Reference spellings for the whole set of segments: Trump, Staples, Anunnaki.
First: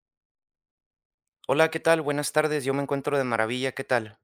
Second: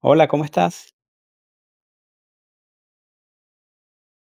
Hola, ¿cómo estás? Hola, ¿qué tal? Buenas tardes, yo me encuentro de maravilla, ¿qué tal?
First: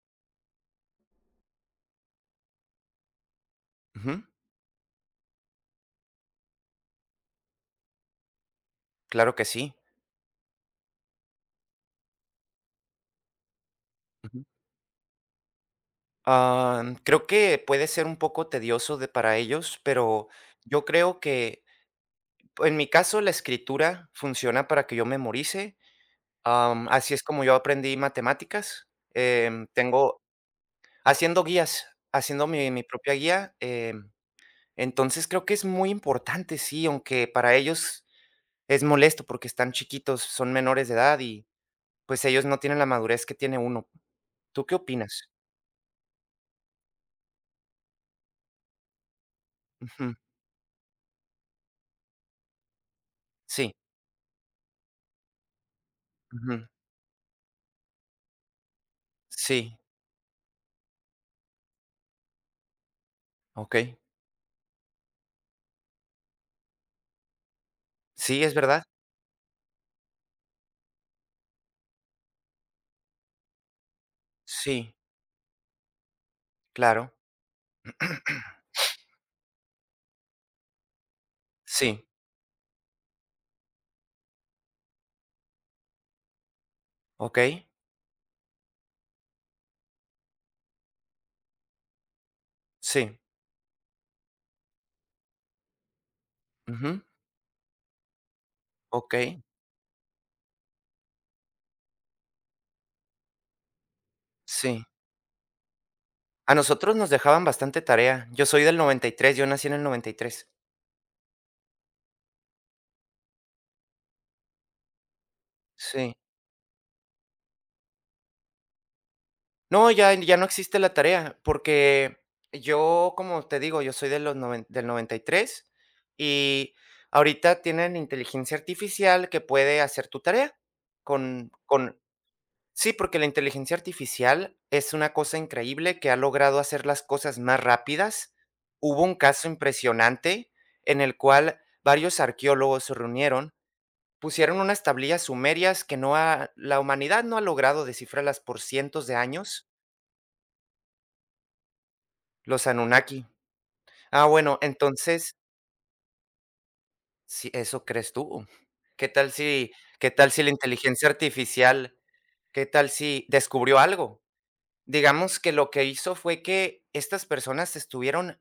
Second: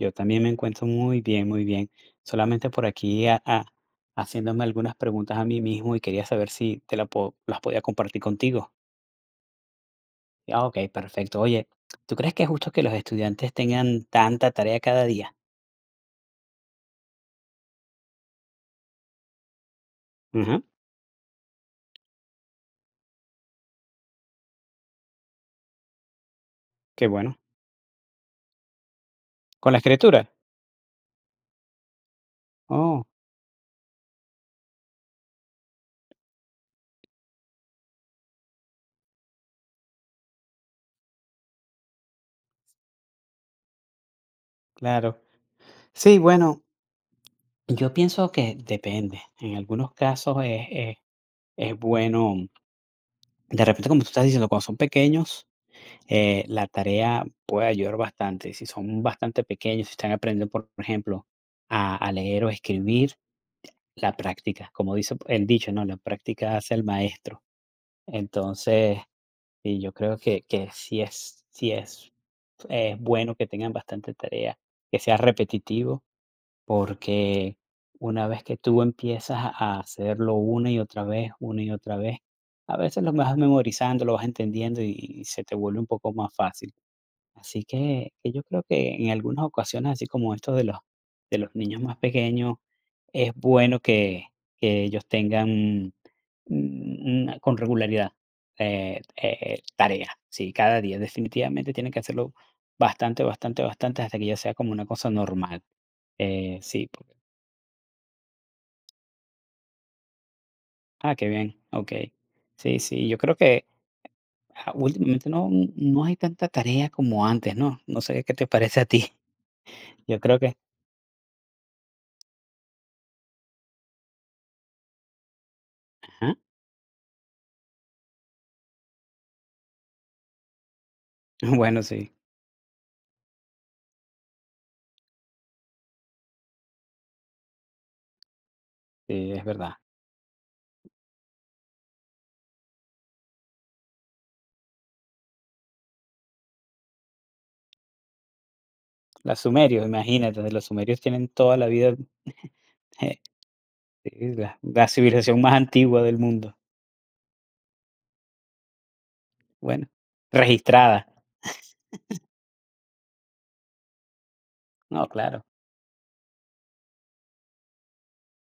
Yo también me encuentro muy bien, muy bien. Solamente por aquí Ujú, haciéndome algunas preguntas a mí mismo y quería saber si te las podía compartir contigo. claro que sí. Ah, ok, perfecto. Oye, ¿tú crees que es justo que los estudiantes tengan Ujú. tanta tarea cada día? Ah, creo que puede ser un poco tedioso de para ellos, pero Ujú, yo creo que en mi caso la escritura funciona para que yo memorice. Qué Así es bueno. como yo aprendí matemáticas. ¿Con la Tengo escritura? haciendo guías, haciendo mi Oh, propia guía. Entonces creo que es muy importante, sí, aunque para ellos es molesto porque están chiquitos, son menores de edad y pues ellos no tienen la madurez que tiene uno. ¿Tú qué claro. opinas? Sí, bueno, yo pienso que depende. En algunos Ujú, casos es bueno, de sí, repente como tú estás diciendo, cuando son pequeños, la ujú, tarea puede ayudar bastante. Si son bastante sí, pequeños, si están aprendiendo, por ejemplo, a leer o escribir, okey. la práctica, como dice el dicho, ¿no? La práctica hace el maestro. Sí, es verdad. Entonces, sí, yo creo que es bueno que tengan bastante tarea, Sí, que sea repetitivo, claro. porque una vez que tú empiezas a hacerlo una y otra vez, una y otra Sí, vez, a veces lo vas memorizando, lo vas entendiendo y se te vuelve un poco más fácil. Así okey. que yo creo que en algunas ocasiones, así como esto de los niños más pequeños, Sí, es bueno que ellos tengan, ujú, una con regularidad, okey, tareas. Sí, cada día definitivamente tienen que hacerlo bastante, bastante, bastante hasta que ya sea como una sí. cosa normal. A Sí, nosotros nos porque dejaban bastante tarea. Yo soy del 93. Yo nací en el 93. ah, qué bien, okey. Sí, sí, yo creo que, últimamente no Sí. hay tanta tarea como antes, ¿no? No sé qué te parece a ti. No, ya Yo ya creo no que existe la tarea, porque yo, como te digo, yo soy de los noven del 93 ajá, y ahorita tienen inteligencia artificial que puede hacer tu tarea con bueno, con sí. Sí, porque la inteligencia artificial es una cosa increíble que ha logrado hacer las cosas más rápidas. Hubo un Sí, es caso verdad. impresionante en el cual varios arqueólogos se reunieron, pusieron unas tablillas sumerias que la humanidad no ha logrado descifrarlas por cientos de Los años, sumerios, imagínate, los sumerios tienen toda la vida. los eh, Anunnaki. Ah, sí, la bueno, la entonces, civilización más antigua del mundo. si eso crees tú. ¿Qué tal si, Bueno, qué tal si la registrada. inteligencia artificial, qué tal si descubrió algo? No, Digamos claro, que lo que hizo fue que estas personas estuvieron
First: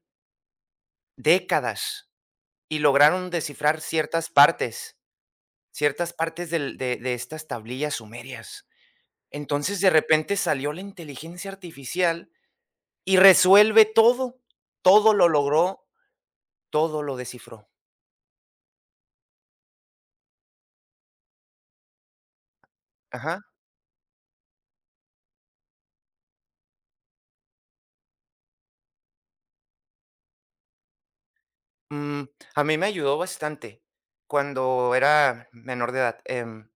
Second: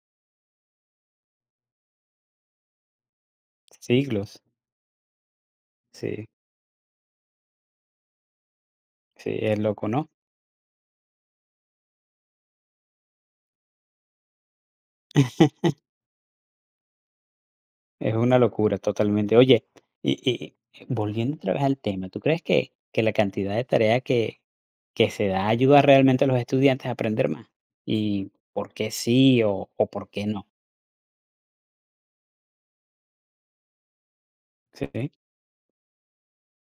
décadas, y lograron descifrar siglos. Ciertas Sí, partes del de estas tablillas sumerias. sí, es Entonces, loco, de ¿no? repente salió la inteligencia artificial y resuelve todo, todo lo logró, todo lo descifró. Es una locura totalmente. Oye, y volviendo otra vez al tema, ¿tú crees que la Ajá. cantidad de tarea que se da ayuda realmente a los estudiantes a aprender más? ¿Y por qué sí o por qué no? Mm, a mí me ayudó bastante cuando Sí, era menor de edad,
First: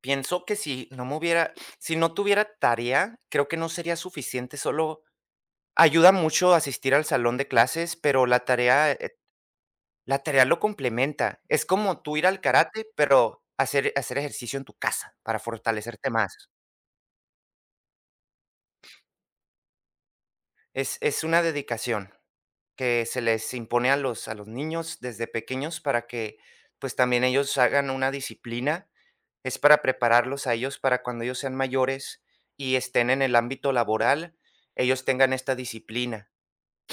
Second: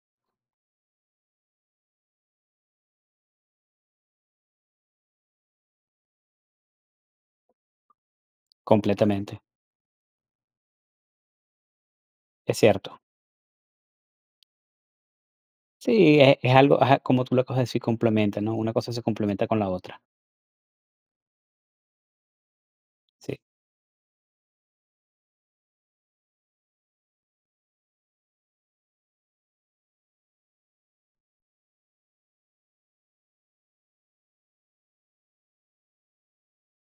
pienso que si no me hubiera si no tuviera tarea, creo que no sería suficiente, solo ayuda mucho asistir al salón de clases, pero la tarea completamente. la tarea lo complementa. Es como tú ir al Es karate, cierto. pero hacer ejercicio en tu casa para fortalecerte Sí, es más. es algo, ajá, como tú lo acabas de decir, complementa, ¿no? Una cosa se complementa con la otra. Es una dedicación que se Sí, les impone a los niños desde pequeños para que, pues, también ellos hagan una disciplina. Es para prepararlos a ellos para cuando ellos sean mayores y estén en el ámbito laboral, ellos tengan esta disciplina.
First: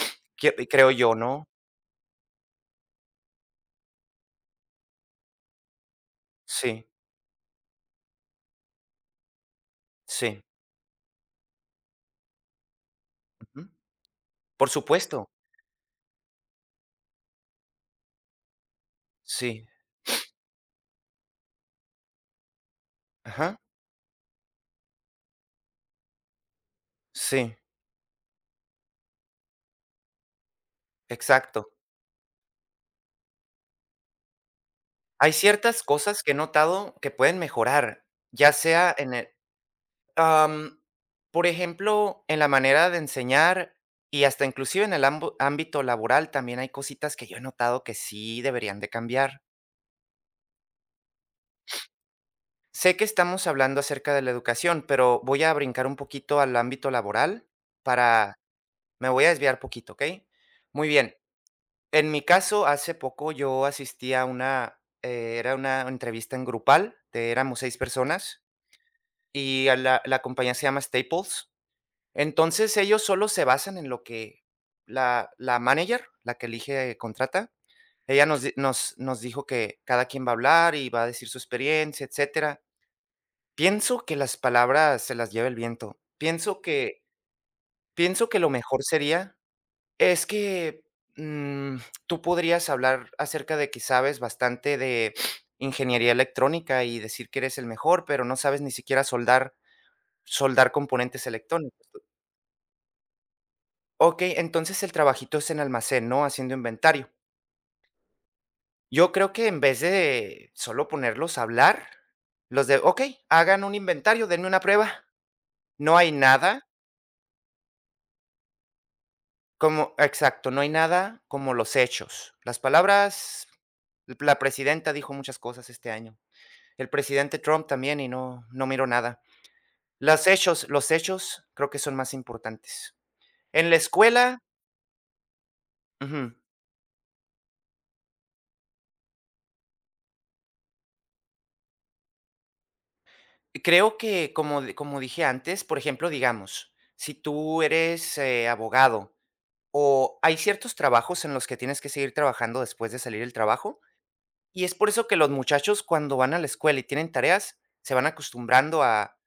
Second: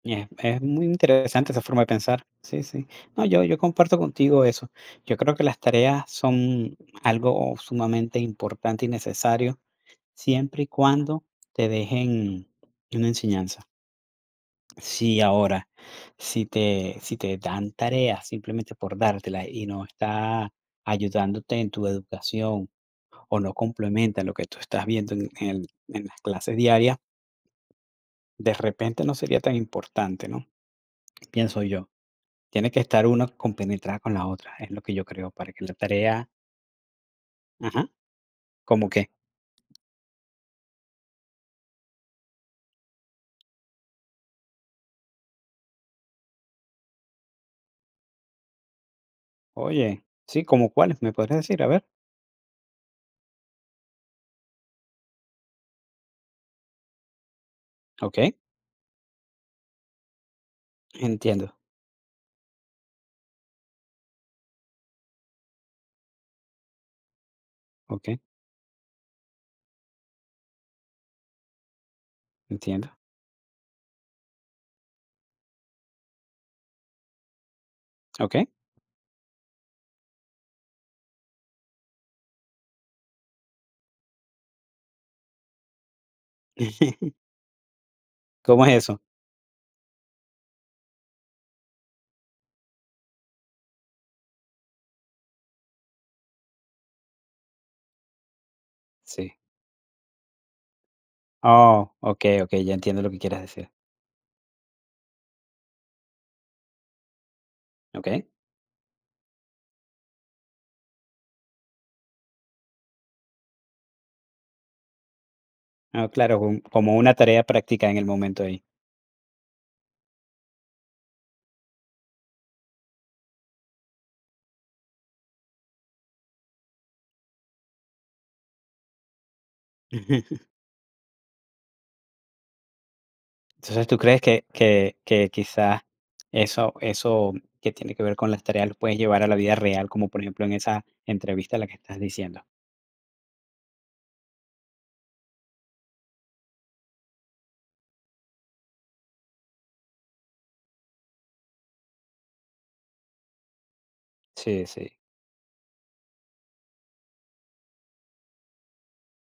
y es Que muy creo yo, ¿no? interesante esa forma de pensar. Sí, sí. No, yo comparto contigo eso. Yo creo que las tareas son Sí, algo sumamente importante y necesario, sí. siempre y cuando te dejen una enseñanza. Ujú. Por Si supuesto. ahora, si te dan tareas simplemente por dártelas y Sí. no está ayudándote en tu educación o no Ajá. complementan lo que tú estás viendo en en las clases diarias, Sí, de repente no sería tan importante, ¿no? Pienso exacto. yo. Tiene que estar una compenetrada con la otra, es lo que yo creo, Hay para que la ciertas cosas tarea, que he notado que pueden ajá, mejorar, ya como sea que. Am, por ejemplo, en la manera de enseñar y hasta inclusive en el ambo ámbito laboral también hay cositas que yo he notado que sí deberían de cambiar. Oye, sí, ¿como cuáles? ¿Me podrías decir? A ver. Sé que estamos hablando acerca de la educación, pero voy a brincar un poquito al ámbito laboral Okey, para me voy a desviar poquito, ¿ok? Muy bien. entiendo. En mi caso, hace poco yo asistí a era una entrevista en grupal, éramos 6 Okey, personas. Y a la compañía se llama Staples. Entonces, entiendo. ellos solo se basan en lo que la manager la que elige, contrata, ella nos Okey. di nos nos dijo que cada quien va a hablar y va a decir su experiencia, etcétera. Pienso que las palabras se las lleva el viento. Pienso que pienso que lo ¿Cómo es mejor eso? sería es que, mm, tú podrías hablar acerca de que sabes bastante de ingeniería electrónica y decir que eres el mejor, pero no sabes ni siquiera Sí. soldar componentes electrónicos. Oh, okey, okey, ya entiendo lo que quieres decir. Ok, entonces el trabajito es en almacén, ¿no? Haciendo inventario. Okey. Yo creo que en vez de solo ponerlos a hablar, ok, hagan un inventario, denme una prueba. No Ah, hay claro, nada como una tarea práctica en el momento ahí. Exacto, no hay nada como los hechos. Las palabras, la presidenta dijo muchas cosas este año. El presidente Trump también y no, no miro nada. Los hechos creo que son más importantes. En la Entonces, ¿tú crees escuela, que que quizás ujú, eso que tiene que ver con las tareas lo puedes llevar a la vida real, como por ejemplo en esa entrevista a la que estás diciendo? creo que, como dije antes, por ejemplo, digamos, si tú eres, abogado, o hay ciertos trabajos en los que tienes que seguir trabajando después de salir del trabajo, y Sí, es por sí, eso que los muchachos cuando van a la escuela y tienen tareas, se van acostumbrando a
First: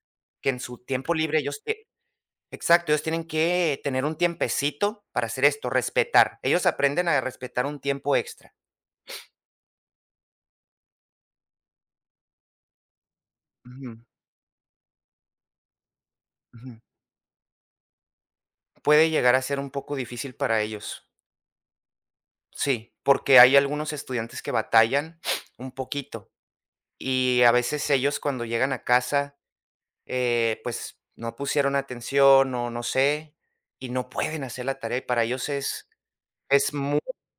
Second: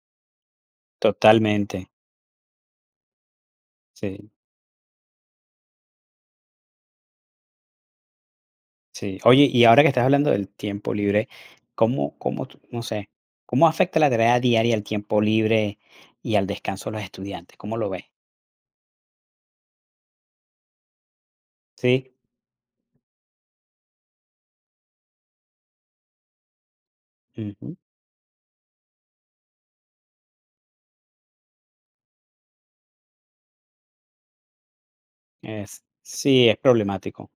que en su tiempo libre ellos tie totalmente. Exacto, ellos tienen que tener un Sí, tiempecito para hacer esto, respetar. Ellos aprenden a respetar un tiempo extra. sí. Oye, y ahora que estás hablando del tiempo libre, ¿cómo tú no sé, cómo Ujú, afecta la tarea diaria al tiempo libre y al ujú. descanso de los estudiantes? ¿Cómo lo ves? Puede llegar a ser un poco difícil para ellos. Sí, Sí, porque hay algunos estudiantes que batallan un poquito y a ujú, veces ellos cuando llegan a casa, pues no pusieron atención o no sé, y no pueden hacer la tarea y para ellos es sí, es es muy, problemático.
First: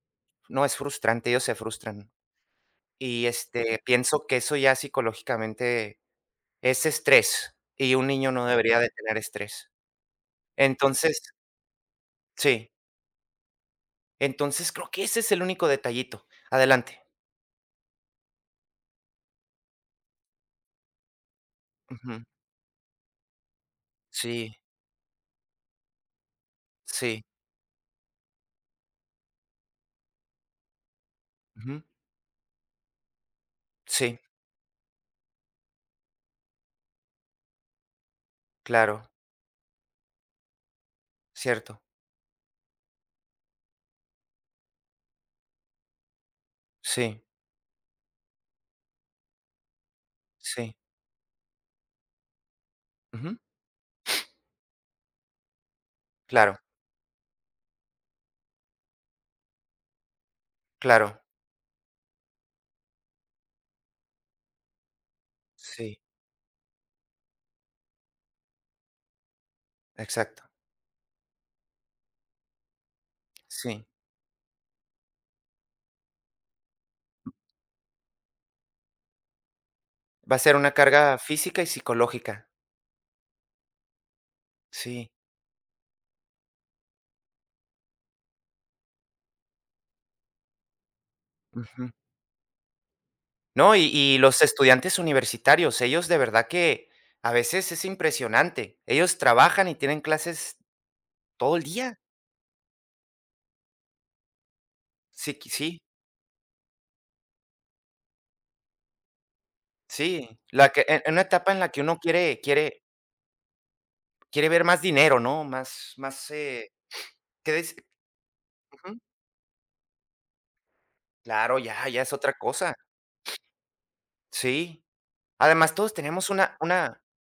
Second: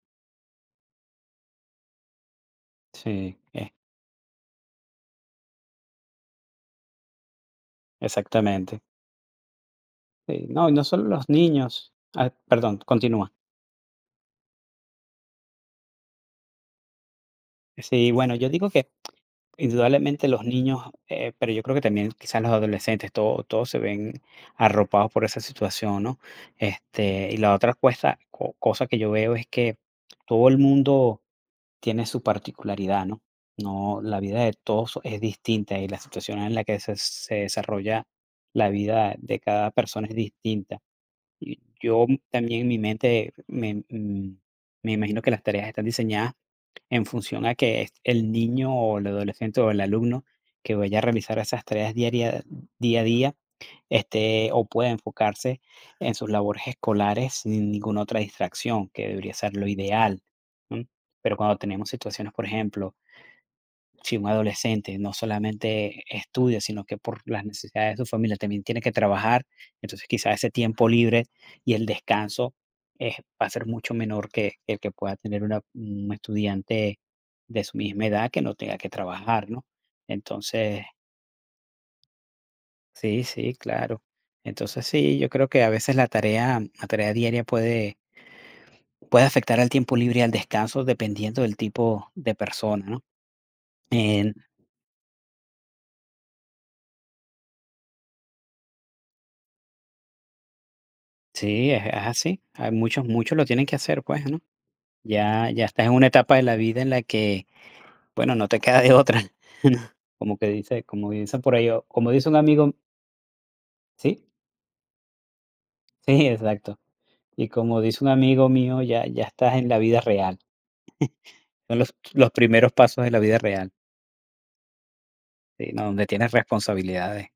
no, es frustrante, ellos se frustran. Y Sí, este, pienso que eso ya psicológicamente es estrés y un niño no exactamente. debería de tener estrés. Sí, no, y no solo los Entonces, niños. Ah, sí, perdón, continúa. entonces creo que ese es el único detallito. Adelante. Sí, bueno, yo digo que indudablemente los niños, pero yo creo que también Ujú. quizás los adolescentes, todos se ven Sí, arropados por esa situación, ¿no? sí, Y la otra cosa que yo veo es que todo el mundo ujú, tiene su particularidad, ¿no? No, la sí. vida de todos es distinta y la situación en la que se desarrolla la Claro, vida de cada persona es distinta. Y cierto. yo también en mi mente me imagino que las tareas están diseñadas en Sí, función a que es el niño o el adolescente o el alumno que sí. vaya a realizar esas tareas diaria día a día, Ujú. O pueda enfocarse en sus Claro, labores escolares sin ninguna otra distracción, que debería ser lo ideal, ¿no? claro. Pero cuando tenemos situaciones, por ejemplo, si un adolescente no Sí, solamente estudia, sino que por las necesidades de su familia también tiene que trabajar, entonces quizás exacto. ese tiempo libre y el descanso es va a ser Sí. mucho menor que el que pueda tener una un estudiante de su misma edad que no tenga que trabajar, ¿no? Va a ser una Entonces, carga física y psicológica. sí, sí, claro. Entonces, Sí. sí, yo creo que a veces la tarea diaria puede afectar al tiempo libre y al descanso dependiendo del Ujú. tipo de persona, ¿no? No, y En los estudiantes universitarios, ellos de verdad que a veces es impresionante. Ellos trabajan y tienen clases todo el Sí, es día. así. Hay muchos lo tienen que hacer, pues, ¿no? Sí, Ya qui ya sí, estás en una etapa de la vida en la que, bueno, no te queda de otra, ¿no? sí. Como que La dice que en como en una dice etapa por en ahí, la que o uno como dice un quiere amigo quiere sí, quiere ver más dinero, ¿no? Más sí, más, exacto. Y ¿qué des? como dice un amigo mío, Ujú. ya ya estás en la vida real. Claro, Son ya los ya es los otra primeros cosa. pasos de la vida real, Sí. sí, Además, ¿no? todos Donde tenemos tienes una una responsabilidades.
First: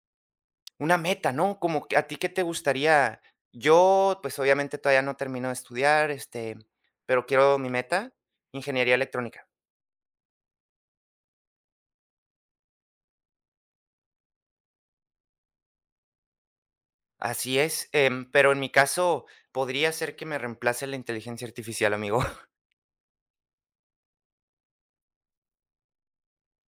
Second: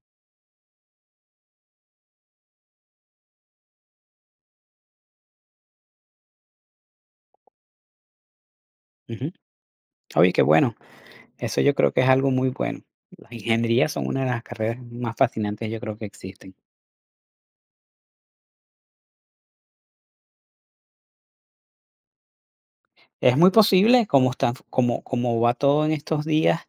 una meta, ¿no? Como que, ¿a ti qué te gustaría? Yo, pues, obviamente, todavía no termino de estudiar, este, pero quiero mi meta, ingeniería Ujú. electrónica. Oye, qué bueno. Eso yo creo que es algo muy bueno. Las ingenierías son una de las carreras más fascinantes, yo creo que existen. Así es, em, pero en mi caso, podría ser que me reemplace la inteligencia artificial, amigo. Es muy posible, como están como como va todo en estos días,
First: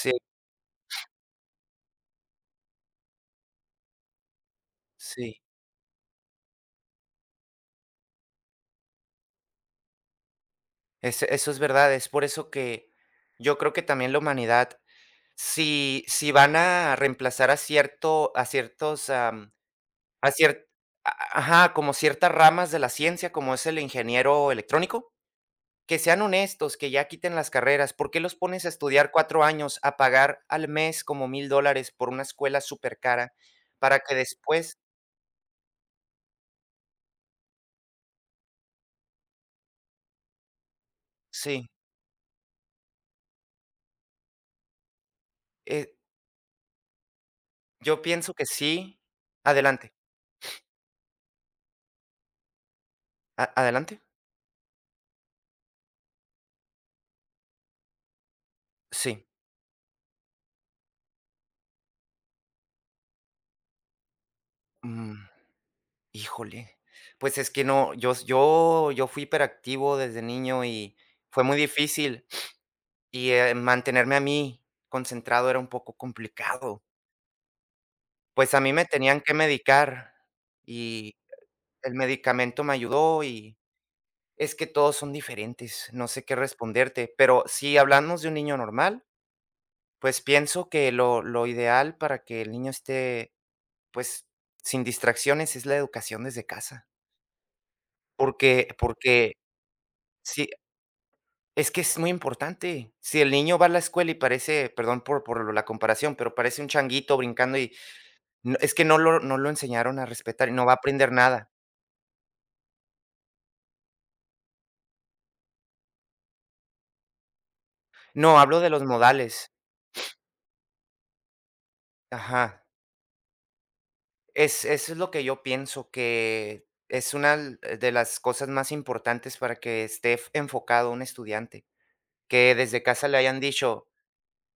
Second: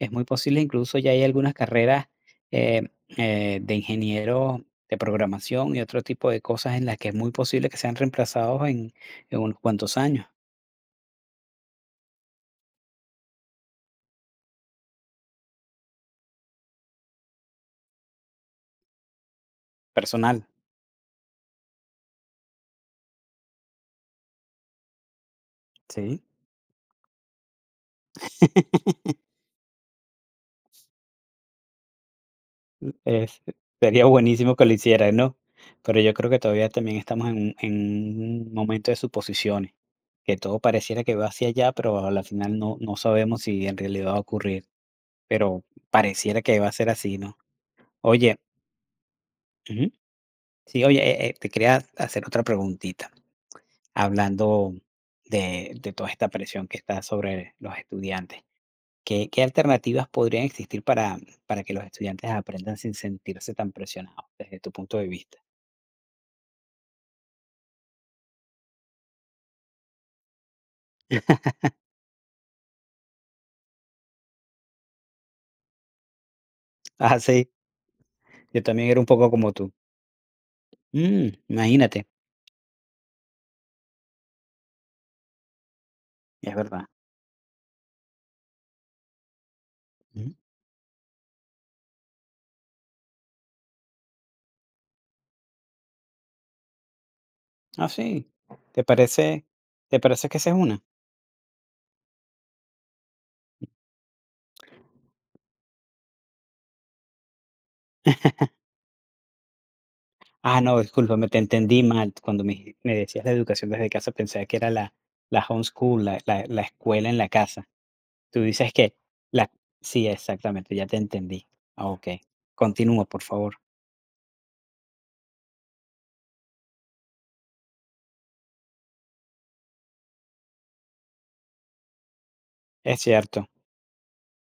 es muy posible, incluso ya hay algunas carreras, eh de ingenieros de sí, programación y otro tipo de cosas en las que es muy posible que sean reemplazados en unos cuantos años, eso es verdad. Es por eso que yo creo que también la humanidad, si van a reemplazar a ciertos, A personal, cier a ajá, como ciertas ramas de la ciencia, como es el ingeniero electrónico, que sean ¿sí? honestos, que ya quiten las carreras. ¿Por qué los pones a estudiar 4 años, a pagar al mes como $1,000 por una escuela súper cara Es para sería que buenísimo que lo después? hicieran, ¿no? Pero yo creo que todavía también estamos en un momento de suposiciones, que todo pareciera que va hacia Sí, allá, pero a la final no sabemos si en realidad va a ocurrir. Pero eh, pareciera que va a ser así, ¿no? yo pienso Oye. que sí. Ujú. Adelante, Sí, oye, te quería hacer otra preguntita, a adelante. hablando de toda esta presión que está sobre los estudiantes. Sí, ¿Qué alternativas podrían existir para que los estudiantes aprendan sin sentirse tan presionados, desde tu punto de mm, vista? híjole, pues es que no, yo fui hiperactivo desde niño y fue muy difícil. Y, mantenerme a mí concentrado era un poco complicado. Ah, sí, Pues a yo mí me también era un tenían poco que como tú. medicar y Mm, el imagínate, medicamento me ayudó y es que todos son diferentes, no sé qué es verdad. responderte, pero si hablamos de un niño normal, pues Ujú. pienso que lo ideal para que el niño esté, pues, sin distracciones es la educación desde casa, Ah, sí, porque ¿te porque parece te parece que sí, esa es una? es que es muy importante. Si el niño va a la escuela y parece, perdón por la comparación, pero parece un changuito brincando y no, es que no lo enseñaron a respetar y Ah, no va a no, aprender discúlpame, te nada. entendí mal. Cuando me decías la educación desde casa, pensaba que era la homeschool, la escuela en la casa. No, Tú hablo de dices los que la. modales. Sí, exactamente, ya te entendí. Ah, ok, Ajá. continúa, por favor. Es eso es lo que yo pienso, que es una de las cosas más importantes para que esté f enfocado un estudiante, que desde Es casa le hayan cierto, dicho:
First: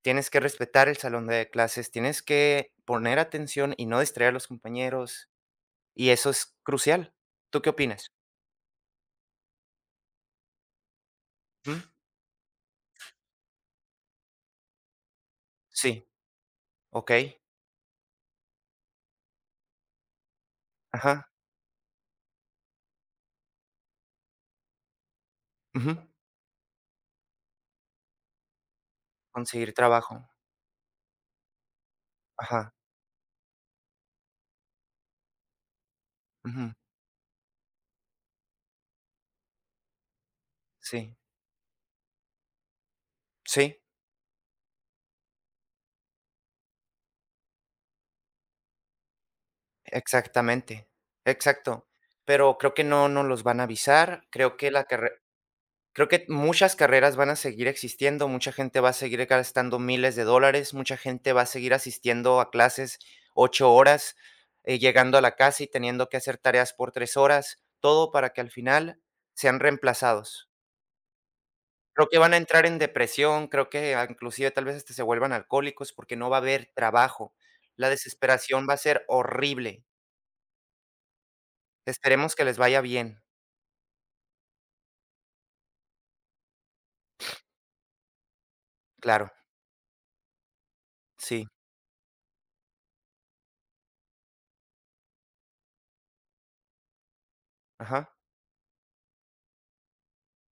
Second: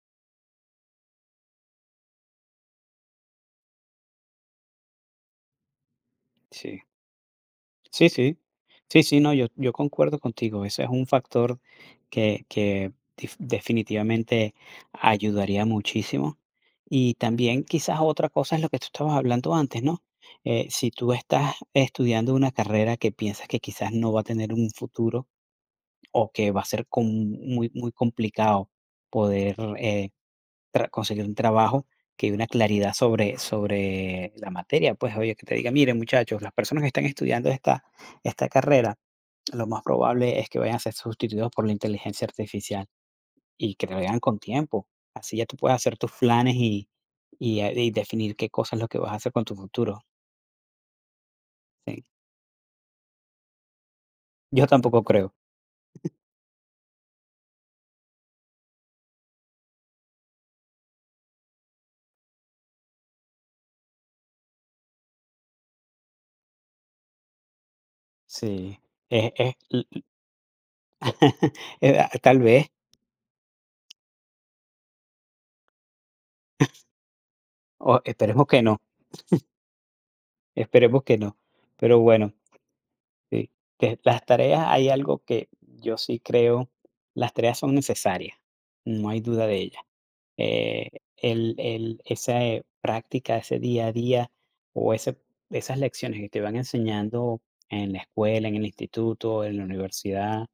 "Tienes que respetar el salón de clases, tienes que poner atención y no distraer a los compañeros", y eso es sí. crucial. ¿Tú qué Sí, opinas? sí. Sí, sí, no, yo concuerdo contigo. Ese es un factor Ujú. que dif definitivamente ayudaría Sí, muchísimo. Y okey. también quizás otra cosa es lo que tú estabas hablando antes, ¿no? Si tú Ajá. estás estudiando una carrera que piensas que quizás no va a tener un futuro Ujú. o que va a ser com muy muy complicado poder, Conseguir trabajo. Tra conseguir un trabajo que hay una Ajá. claridad sobre la materia, pues, oye, que te diga: "Miren, muchachos, las Ujú. personas que están estudiando esta carrera, lo más probable es que vayan a ser Sí. sustituidos por la inteligencia artificial", y Sí. que te lo digan con tiempo. Así ya tú puedes hacer tus planes y definir qué cosas es lo que vas a hacer con tu futuro. Exactamente, exacto. Sí, Pero creo que no nos los van a avisar, creo yo que la tampoco carre creo. creo que muchas carreras van a seguir existiendo, mucha gente va a seguir gastando miles de dólares, mucha gente va a seguir asistiendo a clases 8 horas, llegando a la casa y teniendo que hacer tareas por 3 horas, todo para que al Sí, final es sean reemplazados. Creo que van a tal vez, entrar en depresión, creo que a inclusive tal vez hasta se vuelvan alcohólicos porque no va a haber trabajo. La o esperemos que desesperación va no, a ser horrible. esperemos que no. Pero bueno, Esperemos que les vaya bien. sí, que las tareas hay algo que yo sí creo, las tareas son necesarias, no hay Claro, duda de ella. Eh, sí, el esa, práctica, ese día a día o ese esas lecciones que te van enseñando en la ajá, escuela, en el instituto, en la universidad,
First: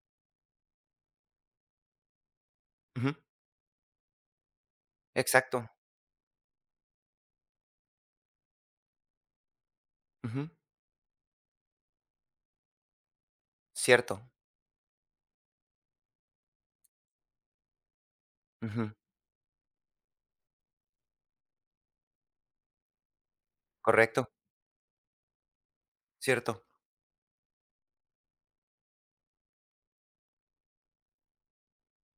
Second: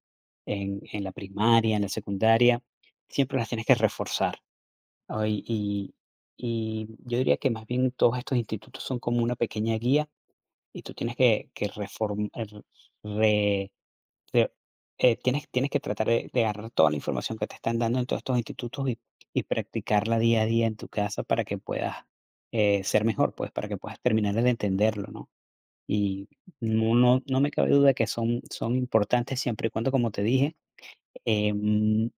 en la primaria, en la secundaria, ujú, siempre las tienes que reforzar. Hoy exacto, y yo diría que más bien todos estos institutos son como una pequeña guía ujú, y tú tienes que reform er, re cierto, te tienes tienes que tratar de agarrar toda la información que te están dando en todos estos institutos ujú, y practicarla día a día en tu casa para que puedas, ser mejor, pues, para que puedas correcto, terminar de entenderlo, ¿no? Y cierto, no me cabe duda que son importantes siempre y cuando, como te dije, em,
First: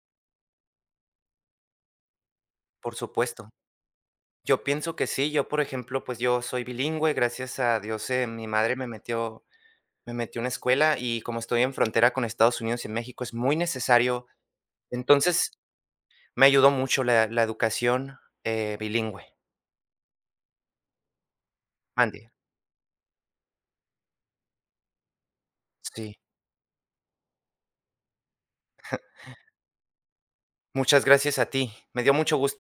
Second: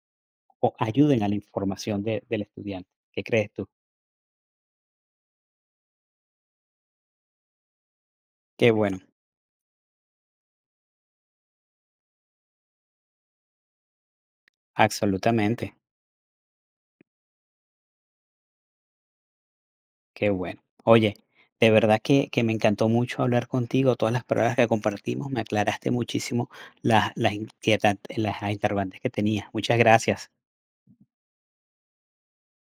o ayuden a la información de del estudiante. por ¿Qué supuesto. crees tú? Yo pienso que sí, yo, por ejemplo, pues, yo soy bilingüe, gracias a Dios, mi Qué madre me bueno. metió me metió a una escuela, y como estoy en frontera con Estados Unidos y México, es muy necesario. Entonces, Absolutamente. me ayudó mucho la educación, bilingüe. Qué bueno. Oye, de verdad Mande. que me encantó mucho hablar contigo. Todas las palabras que compartimos, me aclaraste Sí, muchísimo las interrogantes que tenía. Muchas gracias. muchas gracias a ti. Me dio mucho gusto.